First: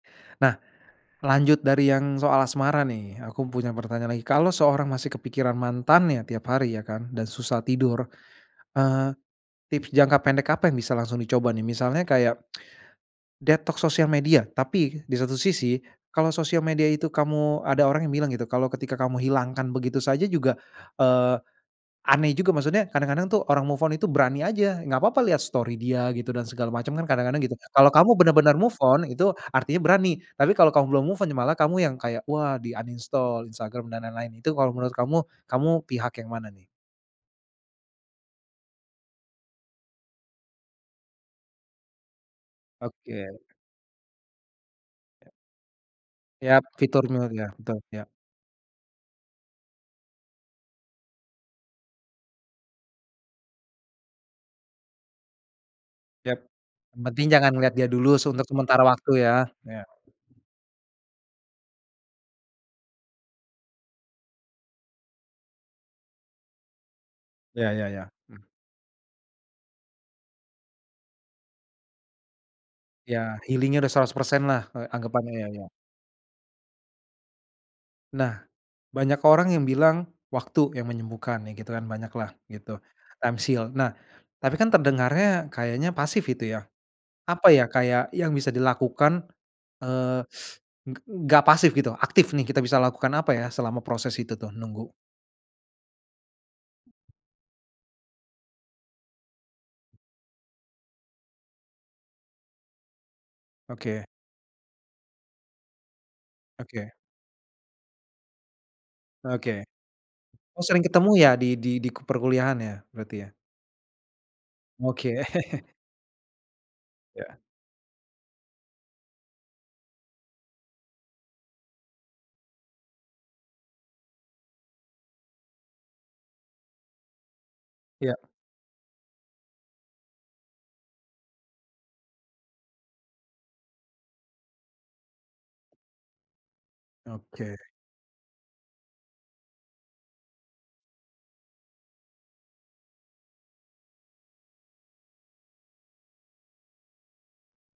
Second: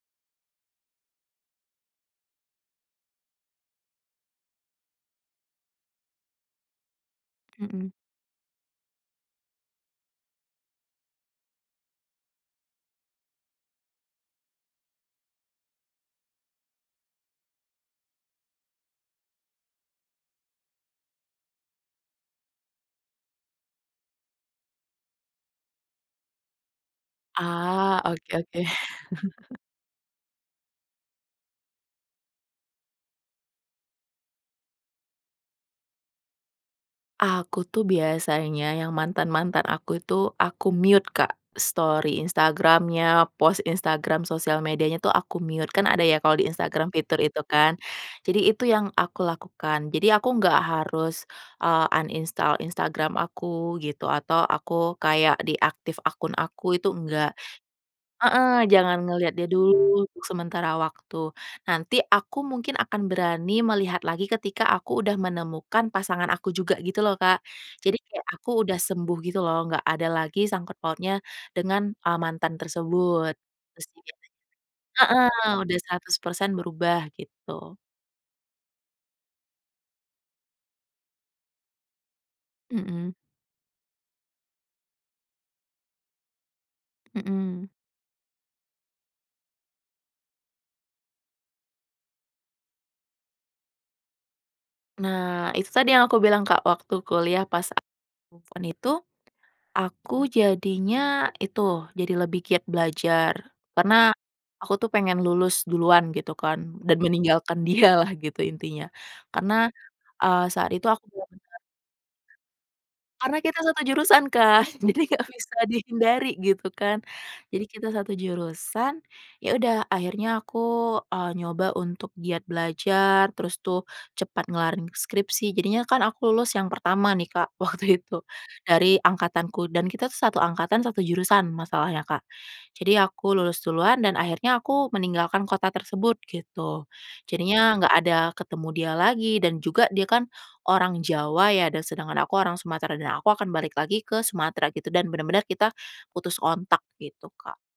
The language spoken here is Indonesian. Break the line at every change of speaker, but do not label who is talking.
Nah, lanjut dari yang soal asmara, nih. Aku punya pertanyaan lagi, kalau seorang masih kepikiran mantannya, tiap hari, ya kan, dan susah
Mhm.
tidur, eee, tips jangka pendek apa yang bisa langsung dicoba, nih? Misalnya kayak detox sosial media, tapi di satu sisi, kalau sosial media itu kamu ada orang yang bilang gitu, kalau ketika kamu hilangkan begitu saja juga eee, aneh juga. Maksudnya kadang-kadang, tuh, orang move on itu berani aja, nggak papa lihat story dia gitu dan segala macem kadang-kadang, gitu. Kalau
Ah,
kamu
oke
bener-bener
oke.
move on, itu artinya berani, tapi kalau kamu belum move on, ya malah kamu yang kayak, wah, di uninstall Instagram dan lain-lain. Itu kalau menurut kamu, kamu pihak yang mana, nih?
Aku tuh biasanya yang mantan-mantan aku itu aku mute Kak, story Instagram-nya,
Oke.
post Instagram sosial medianya tuh
Ya.
aku mute. Kan ada ya kalau di
Yap,
Instagram
fitur
fitur itu
mute,
kan,
betul, yak.
jadi itu yang aku lakukan. Jadi aku nggak harus, eee, uninstall Instagram aku gitu, atau aku kayak deactive akun
Yap,
aku, itu
yang penting
enggak
jangan ngeliat dia dulu s untuk
heeh,
sementara
jangan
waktu
ngelihat
ya?
dia dulu
Iya.
untuk sementara waktu. Nanti aku mungkin akan berani melihat lagi ketika aku udah menemukan pasangan aku juga gitu loh, Kak.
Ya ya
Jadi
ya.
kayak
Mhm.
aku udah sembuh gitu loh, nggak ada lagi sangkut pautnya dengan, eee, mantan
Iya,
tersebut.
healing-nya
Terus
udah
juga
100% lah, eee,
heeh,
anggepannya ya ya?
udah 100% berubah, gitu.
Nah, banyak orang yang bilang waktu yang menyembuhkan ya gitu kan banyak lah gitu,
Mhm.
times heal. Nah tapi kan terdengarnya kayaknya pasif itu ya, apa ya,
Mhm.
kayak yang bisa dilakukan, eee, g gak pasif gitu, aktif, nih kita bisa lakukan apa ya selama proses itu tuh, nunggu?
Nah, itu tadi yang aku bilang Kak, waktu kuliah pas aku move on itu, aku jadinya itu, jadi lebih giat belajar
Oke.
karena aku tuh pengen lulus duluan gitu kan,
Oke.
dan meninggalkan dia lah gitu intinya
Oke.
karena eee,
Oh
saat
sering
itu aku
ketemu ya
bener-bener
di di di ke perkuliahan ya berarti ya?
karena kita 1 jurusan kan, jadi nggak
Oke.
bisa dihindari gitu kan,
Iya.
jadi kita 1 jurusan. Yaudah akhirnya aku, eee, nyoba untuk giat belajar, terus tuh cepat ngelarin skripsi, jadinya kan aku lulus yang pertama nih Kak, waktu
Iya.
itu dari angkatanku dan kita tuh 1 angkatan, 1 jurusan, masalahnya, Kak. Jadi aku lulus duluan dan akhirnya aku meninggalkan kota tersebut gitu,
Oke.
jadinya nggak ada ketemu dia lagi dan juga dia kan orang Jawa ya dan sedangkan aku orang Sumatera dan aku akan balik lagi ke Sumatera gitu dan bener-bener kita putus kontak gitu, Kak.